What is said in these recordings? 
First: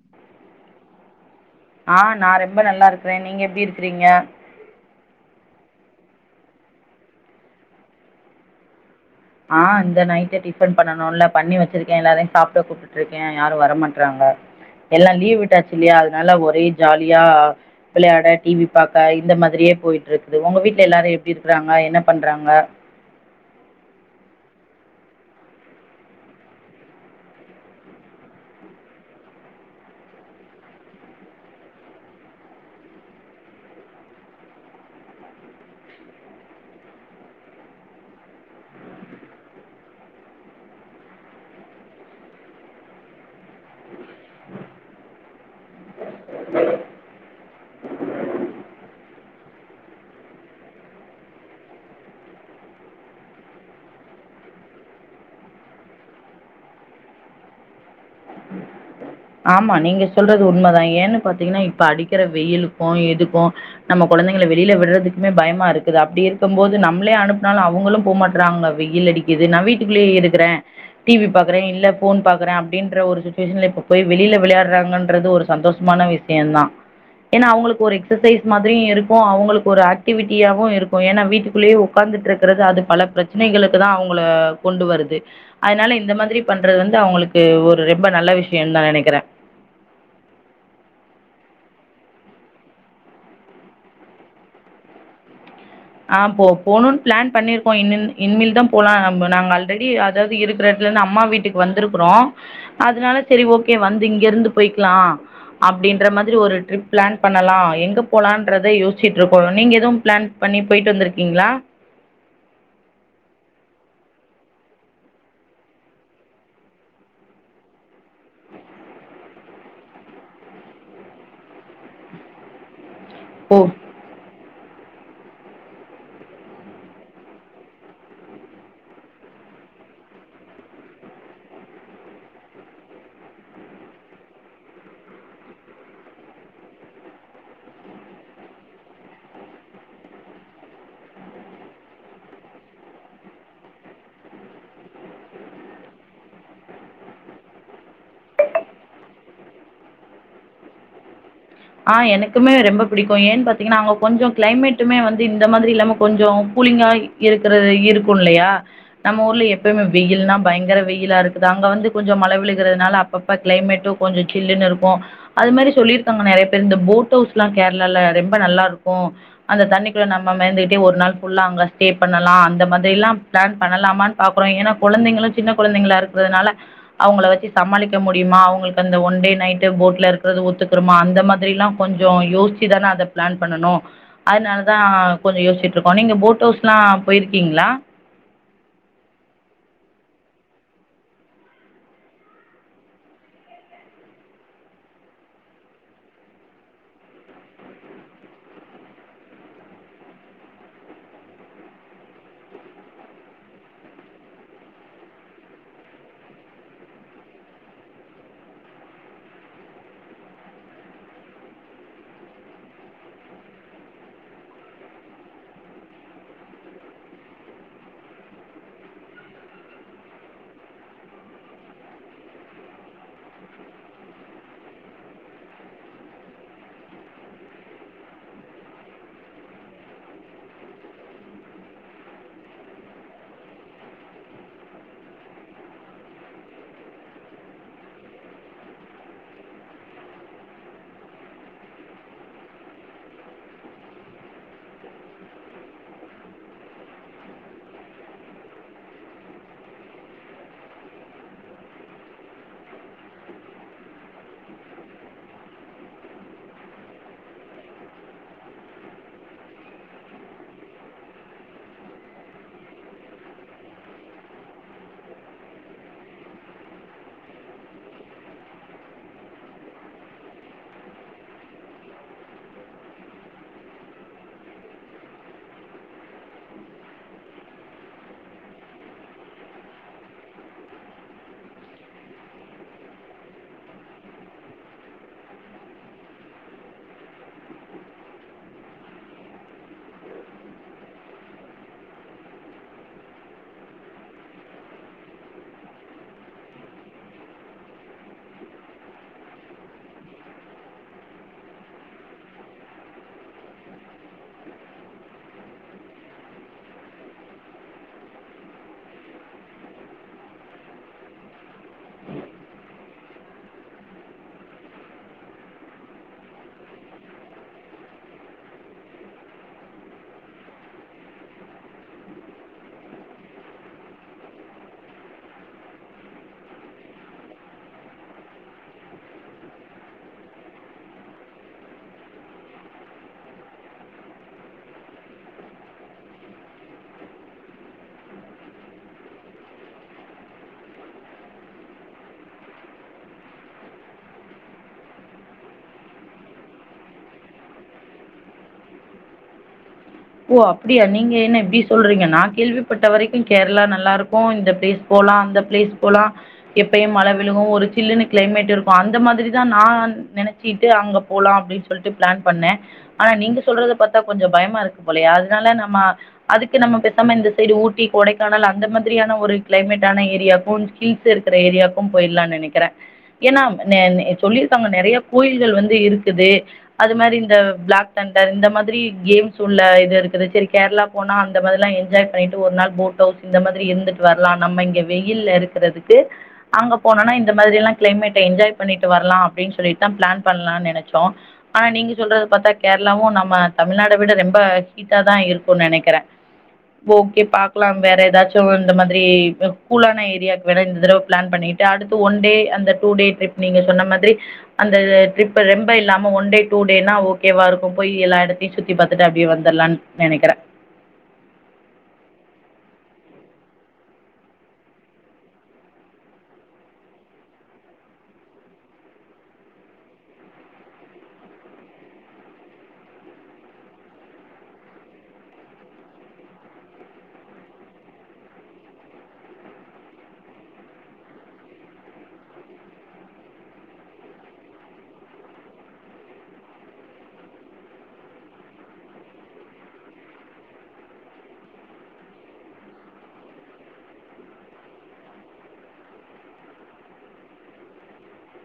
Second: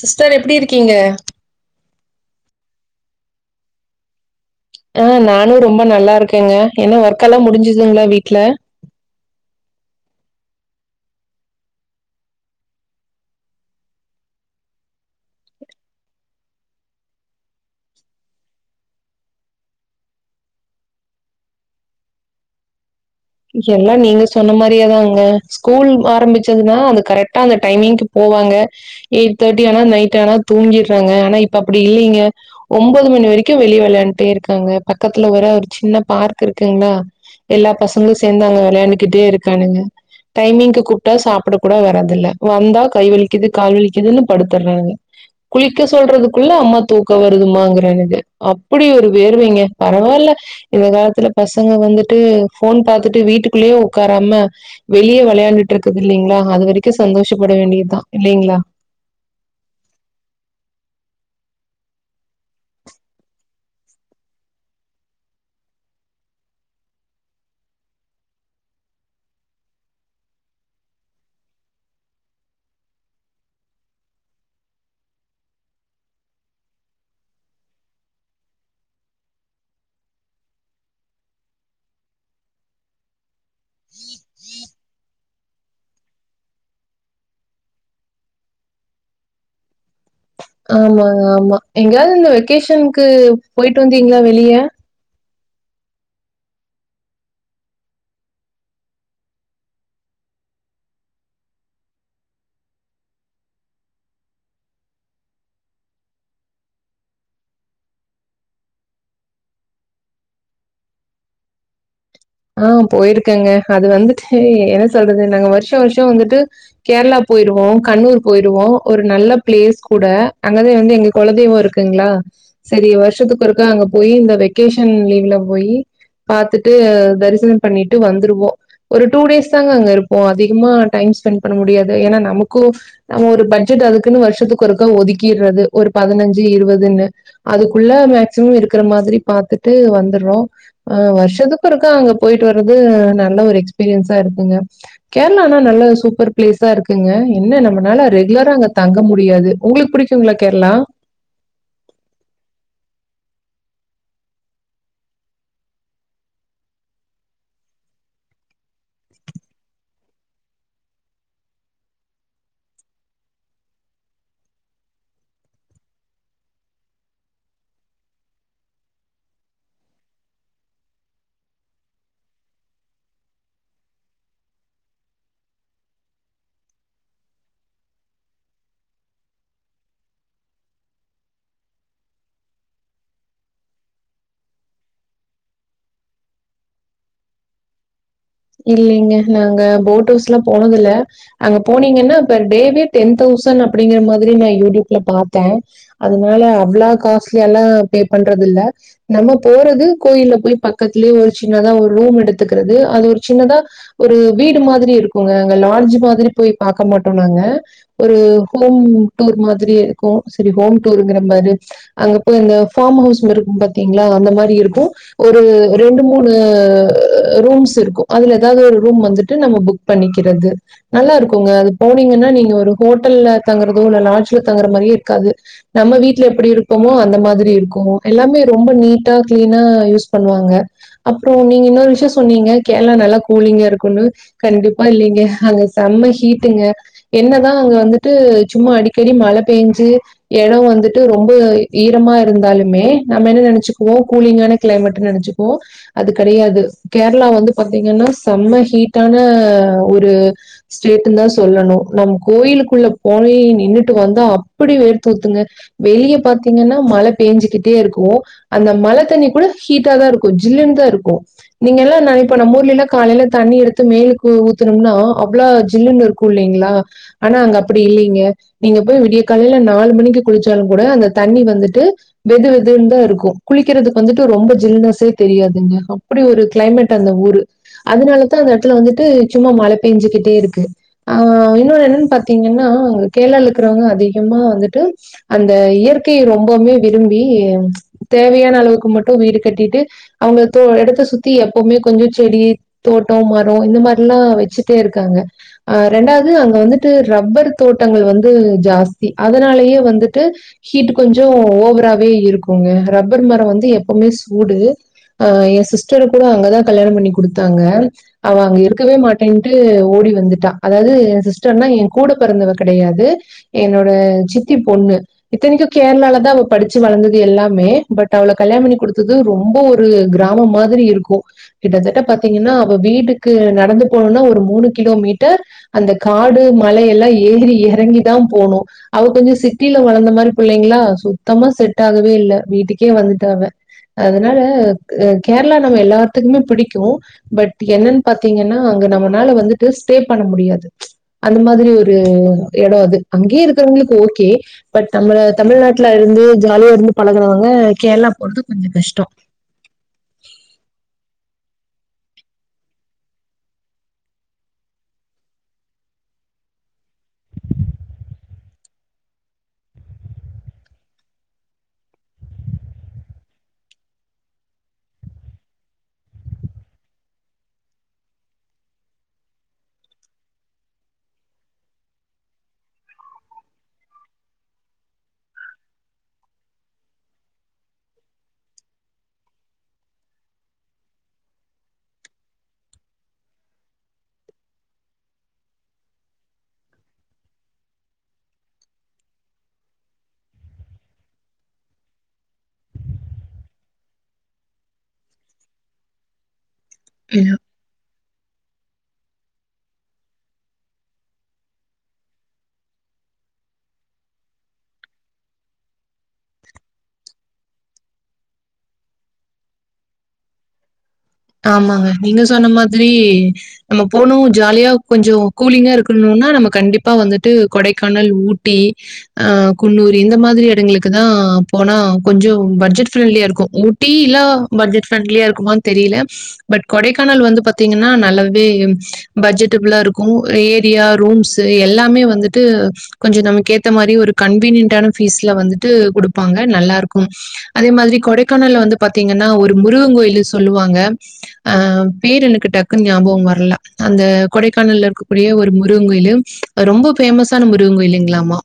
sister எப்டி இருக்கீங்க ஆ நா ரொம்ப நல்லா இருக்கிறே நீங்க எப்டி இருக்கிறீங்க ஆ நானு ரொம்ப நல்லா இருக்கேங்க என்ன ஒர்க்கெல்லா முடிஞ்சிதுங்ளா வீட்ல ஆ இந்த நைட்டு டிஃபன் பண்ணனுல்ல பண்ணி வெச்சிருக்கே எல்லாரையு சாப்ட கூப்டுட்ருக்கே யாரு வர மாட்றாங்க எல்லா லீவ் விட்டாச்சு இல்லியா அதனால ஒரே ஜாலியா விளையாட டி வி பாக்க இந்த மாத்ரியே போயிட்ருக்குது உங்க வீட்ல எல்லாரு எப்டி இருக்கறாங்க என்ன பண்றாங்க எல்லா நீங்க சொன்ன மாரியே தாங்க ஸ்கூல் ஆரம்பிச்சதுன்னா அது கரெக்டா அந்த டைமிங்க்கு போவாங்க எயிட் தேட்டி ஆனா நைட் ஆனா தூங்கிட்றாங்க ஆனா இப்ப அப்டி இல்லைங்க ஒம்பது மணி வரைக்கு வெளிய வெளையாண்ட்டே இருக்காங்க பக்கத்துல வேற ஒரு சின்ன பார்க் இருக்குங்ளா எல்லா பசங்களு சேந்து அங்க வெளையாண்டுக்கிட்டே இருக்கானுங்க டைமிங்க்கு கூப்டா சாப்பட கூட வராதில்ல வந்தா கை வலிக்குது கால் வலிக்குதுன்னு படுத்துர்றாங்க குளிக்க சொல்றதுக்குள்ள அம்மா தூக்கோ வருதுமாங்கிறானுக அப்டி ஒரு வேர்வைங்க பரவால்ல இந்த காலத்துல பசங்க வந்துட்டு ஃபோன் பாத்துட்டு வீட்டுக்குள்ளேயே உக்காராம வெளிய வெளையாண்டுட்ருக்குது இல்லைங்ளா அது வரைக்கு சந்தோஷப்பட வேண்டியதுதா இல்லைங்களா ஆமா நீங்க சொல்றது உண்மதா ஏன்னு பாத்தீங்கன்னா இப்ப அடிக்கிற வெயிலுக்கு இதுக்கு நம்ம கொழந்தைங்கள வெளில விட்றதுக்குமே பயமா இருக்குது அப்டி இருக்கும் போது நம்மளே அனுப்புனாலு அவுங்களு போ மாட் றாங்க வெயில் அடிக்குது நா வீட்டுக்குள்ளயே இருக்கறே டி வி பாக்குறே இல்ல ஃபோன் பாக்குறே அப்டின்ற ஒரு சுச்சுவேஷன்ல இப்ப போய் வெளில விளையாட்றாங்கன்றது ஒரு சந்தோஷமான விஷயம் தா ஏனா அவுங்களுக்கு ஒரு எக்சசைஸ் மாத்ரியு இருக்கு அவுங்களுக்கு ஒரு ஆக்டிவிட்டியாவு இருக்கு ஏனா வீட்டுக்குள்ளயே உக்காந்துட்ருக்கிறது அது பல பிரச்சனைகளுக்கு தா அவுங்கள கொண்டு வருது அதனால இந்த மாத்ரி பண்றது வந்து அவுங்களுக்கு ஒரு ரெம்ப நல்ல விஷயந்தா நெனைக்கிறே ஆமாங்க ஆமா எங்கியாவ்து இந்த வெக்கேஷனுக்கு போயிட்டு வந்தீங்ளா வெளிய ஆ போ போனுன் பிளான் பண்ணிருக்கோ இன்ன இன்மேல் தா போலா நம்ப நாங்க ஆல்ரெடி அதாவ்து இருக்கிற எடத்துலருந்து அம்மா வீ ட்டுக்கு வந்திருக்குறோ அதனால செரி ஓகே வந்து இங்கிருந்து போய்க்லா அப்டின்ற மாதிரி ஒரு ட்ரிப் பிளான் பண்ணலாம் எங்க போலான்றத யோசிச்சிட்டுருக்கோம் நீங்க எதுவும் பிளான் பண்ணி போயிட்டு வந்திருக்கீங்களா ஆ‌போயிருக்கேங்க அது வந்துட்டு என்ன சொல்றது நாங்க வருஷம் வருஷம் வந்துட்டு கேரளா போயிருவோம் கண்ணூர் போயிருவோம் ஒரு நல்ல பிளேஸ் கூட அங்கதான் வந்து எங்க கொலதெய்வம் இருக்கு இருக்குங்களா செரி வருஷத்துக்கு ஓ ஒருக்க அங்க போய் இந்த வெக்கேஷன் லீவ்ல போய் பாத்துட்டு தரிசனம் பண்ணிட்டு வந்துருவோம் ஒரு டூ டேஸ் தாங்க அங்க இருப்போம் அதிகமா டைம் ஸ்பெண்ட் பண்ண முடியாது ஏன்னா நமக்கும் நம்ம ஒரு பட்ஜெட் அதுக்குன்னு வருஷத்துக்கு ஒருக்கா ஒதுக்கிறது ஒரு பதினஞ்சு இருபதுன்னு அதுக்குள்ள மேக்சிமம் இருக்கிற மாதிரி பாத்துட்டு வந்துறோம் ஆ வருஷத்துக்கு அங்க போயிட்டு வர்றது நல்ல ஒரு எக்ஸ்பீரியன்ஸா இருக்குங்க கேரளானா நல்ல சூப்பர் பிளேஸா இருக்குங்க என்ன நம்மளால ரெகுலரா அங்க தங்க முடியாது உங்களுக்கு பிடிக் டிக்குங்களா கேரளா ஆஹ் எனக்குமே ரொம்ப பிடிக்கும் ஏன்னு பாத்தீங்கன்னா அங்க கொஞ்சம் கிளைமேட்டுமே வந்து இந்த மாதிரி இல்லாம கொஞ்சம் கூலிங்கா இருக்கறது இருக்கும் இல்லையா நம்ம ஊர்ல எப்பயுமே வெயில்னா பயங்கர வெயிலா இருக்குது அங்க வந்து கொஞ்சம் மழை விழுகுறதுனால அப்பப் க்ளைமெட்டும் கொஞ்சம் சில்லுன்னு இருக்கும் அது மாறி சொல்லிருக்காங்க நிறைய இந்த போட் ஹவுஸ் எல்லாம் கேரளால ரொம்ப நல்லா இருக்கும் அந்த தண்ணிக்குள்ள நம்ம மெதந்துகிட்டே ஒரு நாள் ஃபுல்லா அங்க ஸ்டே பண்ணலாம் அந்த மாதிரிலாம் பிளான் பண்ணலாமான்னு பாக்றோம் ஏனா குழந்தைங்களும் சின்ன குழந்தைங்களா இருக்கிறதுனால அவங்கள வச்சு சமாளிக்க முடியுமா அவங்களுக்கு அந்த ஒன் டே நைட்டு போட்ல இருக்குறது ஒத்துக்குறுமா அந்த மாதிரி மாதிரிலாம் கொஞ்சம் யோசிச்சி தானே அதை பிளான் பண்ணனும் அதனால தான் கொஞ்சம் யோசிச்சிட்டுருக்கோம் நீங்க போட் வுஸ்லாம் போயிருக்கீங்களா இல்லலைங்க நாங்க போட் ஹவுஸ் எல்லாம் போனதில்ல அங்க போனீங்கன்னா பர் டேவே டெய்லியும் டென் தௌசண்ட் அப்படிங்கிற மாதிரி நான் யூடியூப்ல பாத்தேன் அதனால அவ்ளா காஸ்ட்லியால்லாம் பே பண்றது இல்ல நம்ம போறது கோயில்ல போய் பக்கத்துலயே ஒரு சின்னதா ஒரு ரூம் எடுத்துக்கிறது அது ஒரு சின்னதா ஒரு வீடு மாதிரி இருக்குங்க அங்க லாட்ஜ் மாதிரி போய் பாக்க மாட்டோம் நாங்க ஒரு ஹோம் டூர் மாதிரி இருக்கும் சரி ஹோம் டூருங்கறே பாரு அங்க போய் இந்த ஃபார்ம் ஹவுஸ் இருக்கும் பாத்தீங்களா அந்த மாதிரி இருக்கும் ஒரு ரெண்டு மூணு ரூம்ஸ் இருக்கும் அதுல ஏதாவது ஒரு ரூம் வந்துட்டு நம்ம புக் பண்ணிக்கிறது நல்லா இருக்கும்ங்க அது போனீங்கன்னா நீங்க ஒரு ஹோட்டல்ல தங்குறதோ இல்ல லாஜ்ல தங்கற மாதிரியே இருக்காது நம்ம வீட்ல எப்படி இருப்போமோ அந்த மாதிரி இருக்கும் எல்லாமே ரொம்ப நீட்டா கிளீனா யூஸ் பண்ணுவாங்க அப்புறம் நீங்க இன்னொரு விஷயம் சொன்னீங்க கேரளா நல்லா கூலிங்கா இருக்கும்னு கண்டிப்பா இல்லைங்க அங்க செம்ம ஹீட்டுங்க என்னதான் அங்க வந்துட்டு சும்மா அடிக்கடி மழை பெஞ்சு இடம் வந்துட்டு ரொம்ப ஈரமா இருந்தாலுமே நம்ம என்ன நினைச்சுக்குவோம் கூலிங்கான கிளைமேட்ன்னு நினைச்சுப்போம் அது கிடையாது கேரளா வந்து பாத்தீங்கன்னா செம்ம ஹீட்டான ஒரு ஸ்டேட்டுனு தா சொல்லணும் நம் கோயிலுக்குள்ள போய் நின்னுட்டு வந்தா அப்படி வேர்த்து ஊத்துங்க வெளிய பாத்தீங்கன்னா மழை பேஞ்சுகிட்டே இருக்கும் அந்த மழை தண்ணி கூட ஹீட்டா தான் இருக்கும் ஜில்லுனு தான் இருக்கும் நீங்க எல்லாம் நினை இப்ப நம்ம ஊர்லல்ல காலையில தண்ணி எடுத்து மேலுக்கு ஊத்துனும்னா அவ்ளோ ஜில்லுன்னு இருக்கும் இல்லைங்களா ஆனா அங்க அப்படி இல்லலைங்க நீங்க போய் விடிய காலையில நாலு மணிக்கு குளிச்சாலு கூட அந்த தண்ணி வந்துட்டு வெது வெதுன்னு தா இருக்கு குளிக்கிறதுக்கு வந்துட்டு ரொம்ப ஜில்னஸ்சே தெரியாதுங்க அப்படி ஒரு கிளை மேட் அந்த ஊரு அதனாலதா அந்த இடத்துல வந்துட்டு சும்மா மழ பெஞ்சுகிட்டே இருக்கு ஆ இன்னொன் என்னன் பாத்தீங்கன்னா கேர்ளால இருக்கவுங்க அதிகமா வந்துட்டு அந்த இயற்கைய ரொம்பவுமே விரும்பி தேவையான அளவுக்கு மட்டு வீடு கட்டிட்டு அவுங்க தே இடத்த சுத்தி எப்போமே கொஞ்ச செடி தோட்டோ மரோ இந்த மார்லா வச்சுட்டே இருக்காங்க அ ரெண்டாவது அங்க வந்துட்டு ரப்பர் தோட்டங்கள் வந்து ஜாஸ்தி அதனாலேயே வந்துட்டு ஹீட்டு கொஞ்சோ ஓவராவே இருக்குங்க ரப்பர் மரம் வந்து எப்போமே சூடு அ என் சிஸ்டர கூட அங்கதா கல்யாணம் பண்ணி குடுத்தாங்க அவ அங்க இருக்கவே மாட்டேன்ட்டு ஓடி வந்துட்டா அதாவது என் சிஸ்டர்னா என் கூட பிறந்தவ கெடையாது என்னோட சித்தி பொண்ணு இத்தனைக்கு கேர்ளால தா அவ படிச்சு வளர்ந்தது எல்லாமே பட் அவள கல்யாண பண்ணி குடுத்தது ரொம்ப ஒரு ஃபுல் கிராமம் மாதிரி இருக் கு௱கிட்டத்தட்ட பாத்தீங்கன்னா அவ வீட்டுக்கு நடந்து போனுனா ஒரு மூணு கிலோமீட்டர் அந்த காடு மலை எல்லா ஏறி இறங்கி தா போனு அவ கொஞ்ச சிட்டில வளர்ந்த மாரி பிள்ளைங்ளா சுத்தமா செட் ஆகவே இல்ல வீட்டுக்கே வந்துட்ட அவ அதனால கேர்ளா நம்ம எல்லா த்துக்குமே புடிக்கும் பட் என்னன் பாத்தீங்கன்னா அங்க நம்மனால வந்துட்டு ஸ்டே பண்ண முடியாது அந்த மாதிரி ஒரு இடோ அது அங்கே இருக்கறவுங்களுக் ஓகே பட் நம்மள தமிழ்நாட்டுல இருந்து ஜாலியா இருந்து பழகுனவுங்க கேர்ளா போறது கொஞ்ச கஷ்டோ ஓ அப்டியா நீங்க என்ன இப்டி சொல்றீங்க நா கேள்விப்பட்ட வரைக்கு கேர்ளா நல்லா இருக்கு இந்த பிளேஸ் போலா அந்த ப்ளேஸ் போலா எப்பயு மழ விழுகு ஒரு சில்லுனு கிளைமேட் இருக்கு அந்த மாதிரிதா நா நெனச் சிட்டு அங்க போலா அப்டின் சொல்ட்டு பிளான் பண்ண ஆனா நீங்க சொல்றத பாத்தா கொஞ்ச பயமா இருக் கு போலையே அதனால நம்ம அதுக்கு நம்ம பேசாம இந்த சைடு ஊட்டி கொடைக்கானல் அந்த மாதிரியான ஒரு கிளைமேட்ட ஆனா ஏரியாக்கு ஹில்ஸ் இருக்கிற ஏரியாக்கு போய்ட்லான் நெனக்கிற ஏன்னா நெ சொல்லியிருக்காங்க நெறைய கோயில்கள் வந்து இருக்குது அது மாரி இந்த பிளாக் தண்டர் இந்த மாரி கேம்ஸ் சுல்ல இது இருக்குது செரி கேர்ளா போனா அந்த மாதிரிலா என்ஜாய் பண்ணிட்டு ஒரு நாள் போட் ஹவுஸ் இந்த மாதிரி இருந்துட் வர்லா நம்ம இங்க வெயில்ல இருக்கிறதுக்கு அங்க போனோனா இந்த மாதிரி எல்லா கிளைமேட்ட என்ஜாய் பண்ணிட்டு வர்லா அப்டின் சொல்லிட்டு தா பிளான் பண்லான் நெனச்சோ ஆனா நீங்க சொல்றத பார்த்தா கேர்ளாவு நம்ம தமிழ்நாட் ட விட ரெம்ப ஹீட்டா தா இருக்கு நெனைக்கிற ஓகே ப க்லாம் வேற ஏதாச்சு இந்த மாதிரி கூலான ஏரியாக்கு வேனா இந்த தரவ பிளான் பண்ணிட் அடுத்து ஒன் டே அந்த டூ டே ட்ரிப் நீங்க சொன்ன மாதிரி அந்த ட்ரிப் ரெம்ப இல்லாம ஒன் டே டூ டேனா ஓகேவா இருக்கு போய் எல்லா இடத்தையு சு த்தி பாத்துட்டு அப்டியே வந்தர்லான் நெனைக்ற ஆமாங்க நீங்க சொன்ன மாதிரி நம்ம போணு ஜாலியா கொஞ்சோ கூலிங்கா இருக்கணுனா நம்ம கண்டிப்பா வந்துட்டு கொடைக்கானல் ஊட்டி ஆ குன்னூர் இந்த மாதிரி இடங்களுக்கு தா போனா கொஞ்சோ பட்ஜெட் ஃப்ரெண்ட்லியா இருக்கு டீலா பட்ஜட் ஃப்ரெண்ட்லியா இருக்குமான் தெரில பட் கொடைக்கானல் வந்து பாத்தீங்கன்னா நல்லாவே பட்ஜெட்டு புல்லா இருக்கு ஏரியா ரூம்ஸ்சு எல்லாமே வந்துட்டு கொஞ்சம் நமக்கு ஏத்த மாரி ஒரு கன்வீனியன்ட் பீஸ்ல வந்துட்டு குடுப்பாங்க நல்லா இருக்கும் அதே மாரி கொடைக்கானல வந்து பாத்திங்கன்னா ஒரு முருகன் கோயில் சொல்லுவாங்க அ பேர் எனக்கு டக்குன்னு ஞாபகம் வரல அந்த கொடைக்கானல இருக் இப்டியே ஒரு முருகன் கோயில் ரொம்ப பேமஸான முருகன் கோயிலுங்களாமா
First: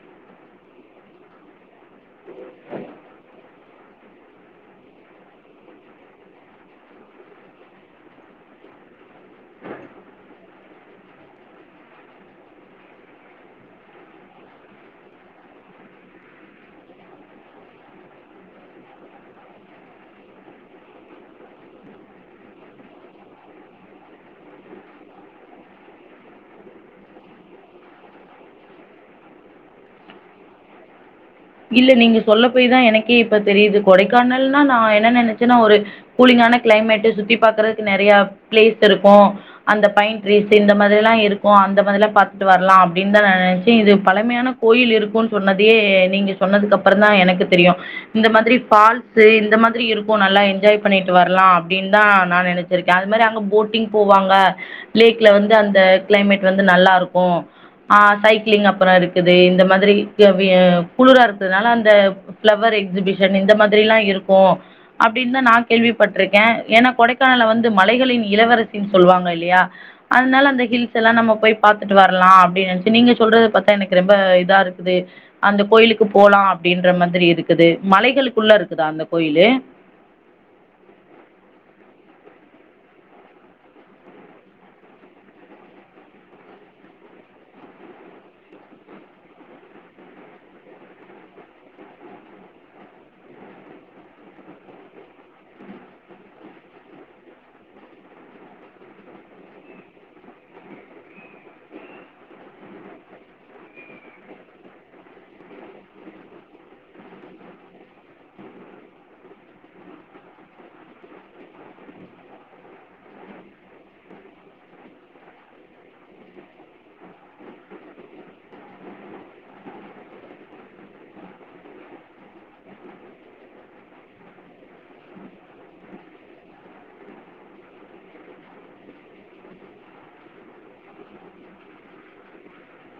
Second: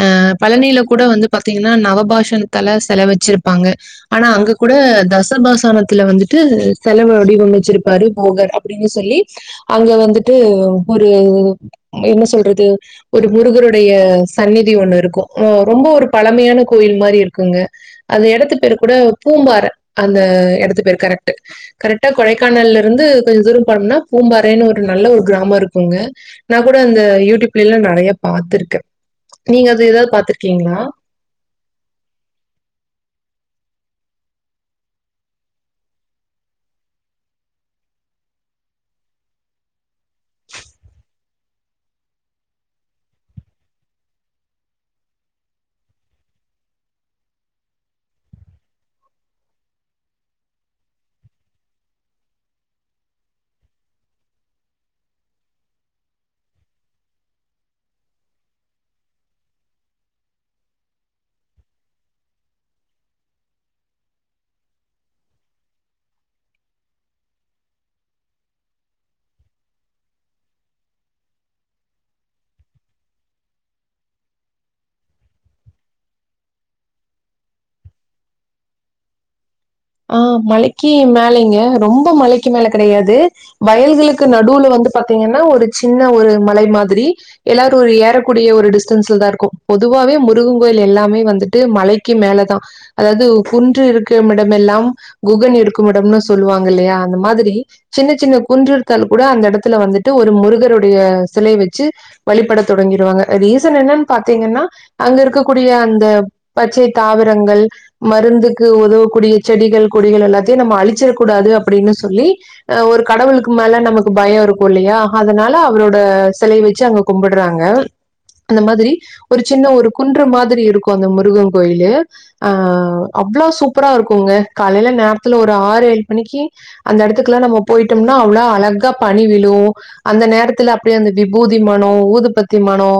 அ பழனியில கூட வந்து பாத்தீங்கன்னா நவபாஷணத்தால செல வச்சிருப்பாங்க ஆனா அங்க கூட தசபசானத்துல வந்துட்டு செலவு வடிவமைச்சிருப்பாரு போகர் அப்டின்னு சொல்லி அங்க வந்துட்டு ஒரு என்ன சொல்றது ஒரு முருகருடைய சந்ன்னிதி ஒண்ணு இருக்கும் ரொம்ப ஒரு பழமையான கோயில் மாரி இருக்குங்க அந்த இடத்து பேரு கூட பூம்பார அந்த இடத்து பேர் கரெக்ட்டு கரெக்டா கொடைக்கானல்ல இருந்து கொஞ்சம் தூரம் பனோம்னா பூம்பாறைன்னு ஒரு நல்ல ஒரு கிராமம் இருக்குங்க நா கூட அந்த யூடியூப்ல எல்லாம் நிறைய பாத்துருக்கேன் நீங்க அது ஏதாவது பாத்துருக்கீங்களா இல்ல நீங்க சொல்ல போயதான் எனக்கே இப்ப தெரியுது கொடைக்கானல்னா நான் என்ன நினைச்சேன்னா ஒரு கூலிங்கான கிளைமேட் சுத்தி பாக்குறதுக்கு நறைய பிளேஸ் இருக்கும் அந்த பைன் ட்ரீஸ் இந்த மாரில்லாம் இருக்கும் அந்த மாதிரில்லாம் பாத்துட்டு வரலாம் அப்டின்னு தான் நான் நினைச்சன் இது பழமையான கோயில் இருக்கும்ன்னு சொன்னதையே நீங்க சொன்னதுக்கு அப்புறம் தான் எனக்கு தெரியும் இந்த மாதிரி பால்ஸ்ஸு இந்த மாதிரி இருக்கும் நல்லா என்ஜாய் பண்ணிட்டு வரலாம் அப்டின்னு தான் நான் நினைச் சிருக்கேன் அது மாதிரி அங்க போட்டிங் போவாங்க லேக்ல வந்து அந்த கிளைமேட் வந்து நல்லா இருக்கும் ஆ சைக்ளிங் அப்புற இருக்குது இந்த மாதிரி இ வ குளிரா இருக்கிறதுனால அந்த பிளவர் எக்ஸிபிஷன் இந்த மதிரலாம் இருக்கு அப்டின்னு தான் நான் கேள்விப்பட்டிருக்கேன் ஏன்னா கொடைக்கானல வந்து மலைகளின் இளவரசின் சொல்லுவாங்க இல்லையா அதனால அந்த ஹில்ஸ் எல்லாம் நம்ம போய் பார்த்துட்டு வரலாம் அப்டின்னு நினைச்சு நீங்க சொல்றது பாரத்தா எனக்கு ரொம்ப இதா இருக்குது அந்த கோயிலுக்கு போலாம் அப்டின்ற மாதிரி இருக்குது மலைகளுக்குள்ள இருக்குதா அந்த கோயிலு ஆ மலைக்கு மேலங்க ரொம்ப மலைக்கு மேல கிடையாது வயல்களுக்கு நடுவுல வந்து பாத்தீங்கன்னா ஒரு சின்ன ஒரு மலை மாதிரி எல்லாரும் ஒரு ஏறக்கூடிய ஒரு டிஸ்டன்ஸ்ல தான் இருக்கும் பொதுவாவே முருகன் கோயில் எல்லாமே வந்துட்டு மழைக்கு மேலதான் அதாவது குன்று இருக்க இடம் எல்லாம் குகன் இருக்கும் இடம்னு சொல்லுவாங்க இல்லையா அந்த மாதிரி சின்ன சின்ன குன்று இருத்தால் கூட அந்த இடத்துல வந்துட்டு ஒரு முருகருடைய சிலை வச்சு வழிப்பட தொடங்கிருவாங்க ரீசன் என்னன்னு பாத்தீங்கன்னா அங்க இருக்கக்கூடிய அந்த பச்சை தாவரங்கள் மருந்துக்கு உதவக்கூடிய செடிகள் கொடிகள் எல்லாத்தையும் நம்ம அழிச்சிடக் கூடாது அப்டின்னு சொல்லி ஆ ஒரு கடவுளுக்கு மேல நமக்கு பயம் இருக்கும் இல்லையா அதனால அவரோட சிலை வச்சு அங் கும்படுறாங்க அந்த மாதிரி ஒரு சின்ன ஒரு குன்று மாதிரி இருக்கும் அந்த முருகன் கோயிலு ஆ அவ்ளோ சூப்பரா இருக்கும்ங்க காலையில நேரத்துல ஒரு ஆறு ஏழு மணிக்கி அந்த இடத்துக்குல்லா நம்ம போயிட்டோம்னா அவ்ளோ அழகா பனி விழு அந்த நேரத்துல அப்டியே அந்த விபூதி மனோ ஊதுபத்தி மனோ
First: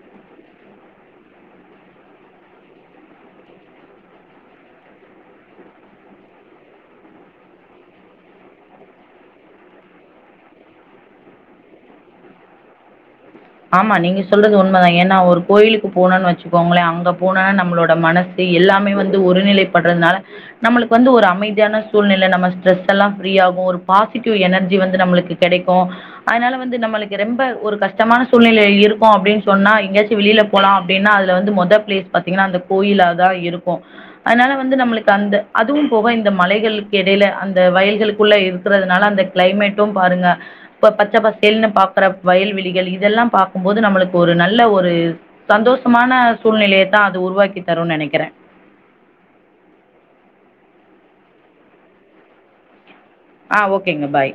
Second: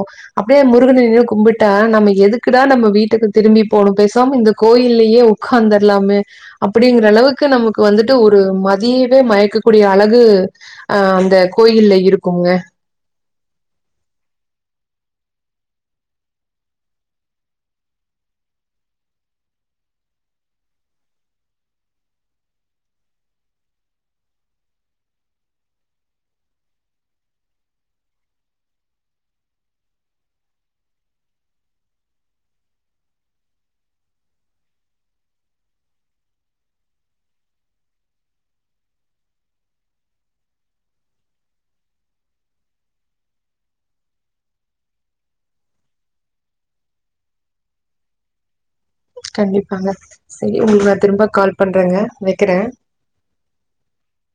அப்டியே முருகன நின்னு கும்பிட்டா நம்ம எதுக்குடா நம்ம வீட்டுக்கு திரும்பி போனு பேசாம இந்த கோயில்லயே உக்காந்த ர்லாமே அப்டிங்கற அளவுக்கு நமக்கு வந்துட்டு ஒரு மதியவே மயக்கக்கூடிய அழகு ஆ அந்த கோயில்ல இருக்குங்க ஆமா நீங்க சொல்றது உண்மைதான் ஏன்னா ஒரு கோயிலுக்கு போனும்னு வச்சுக்கோங்களே அங்க போனா நம்மளோட மன சு எல்லாமே வந்து ஒருநிலை பட்றதுனால நம்மளுக்கு வந்து ஒரு அமைதியான சூழ்நிலை நம்ம ஸ்ட்ரெஸ் எல்லாம் ஃப்ரீயாகும் ஒரு பாசிட்டிவ் எனர்ஜி வந்து நம்மளுக்கு கெடைக்கும் அதுனால வந்து நம்மளுக்கு ரெம்ப ஒரு கஷ்டமான சூழ்நிலைல இருக்கோ அப்டின்னு சொன்னா எங்காச்சு வெளியில போலா அப்டின்னா அதுல வந்து மொத பிளேஸ் பாத்தீங்கன்னா அந்த கோயிலாதா இருக்கு ஆனாலு வந்து நம்மளுக்கு அந்த அதுவு போக இந்த மலைகளுக்கு இடையில அந்த வயல்களுக்குள்ள இருக்கிறதுனால அந்த கெளைமேட்டு பாருங்க இப்ப பச்சை பசேல்னு பாக்ற வயல்வெளிகள் இதெல்லா பாக்கும்போது நம்மளுக்கு ஒரு நல்ல ஒரு சந்தோஷமான சூழ்நிலையத்தா அது உருவாக்கி தரும்னு நெனைக்கிறே கண்டிப்பாங்க சரி உங்களுக்கு நான் திரும்ப கால் பண்றேங்க வெக்கிறே அ ஓகேங்க பாய்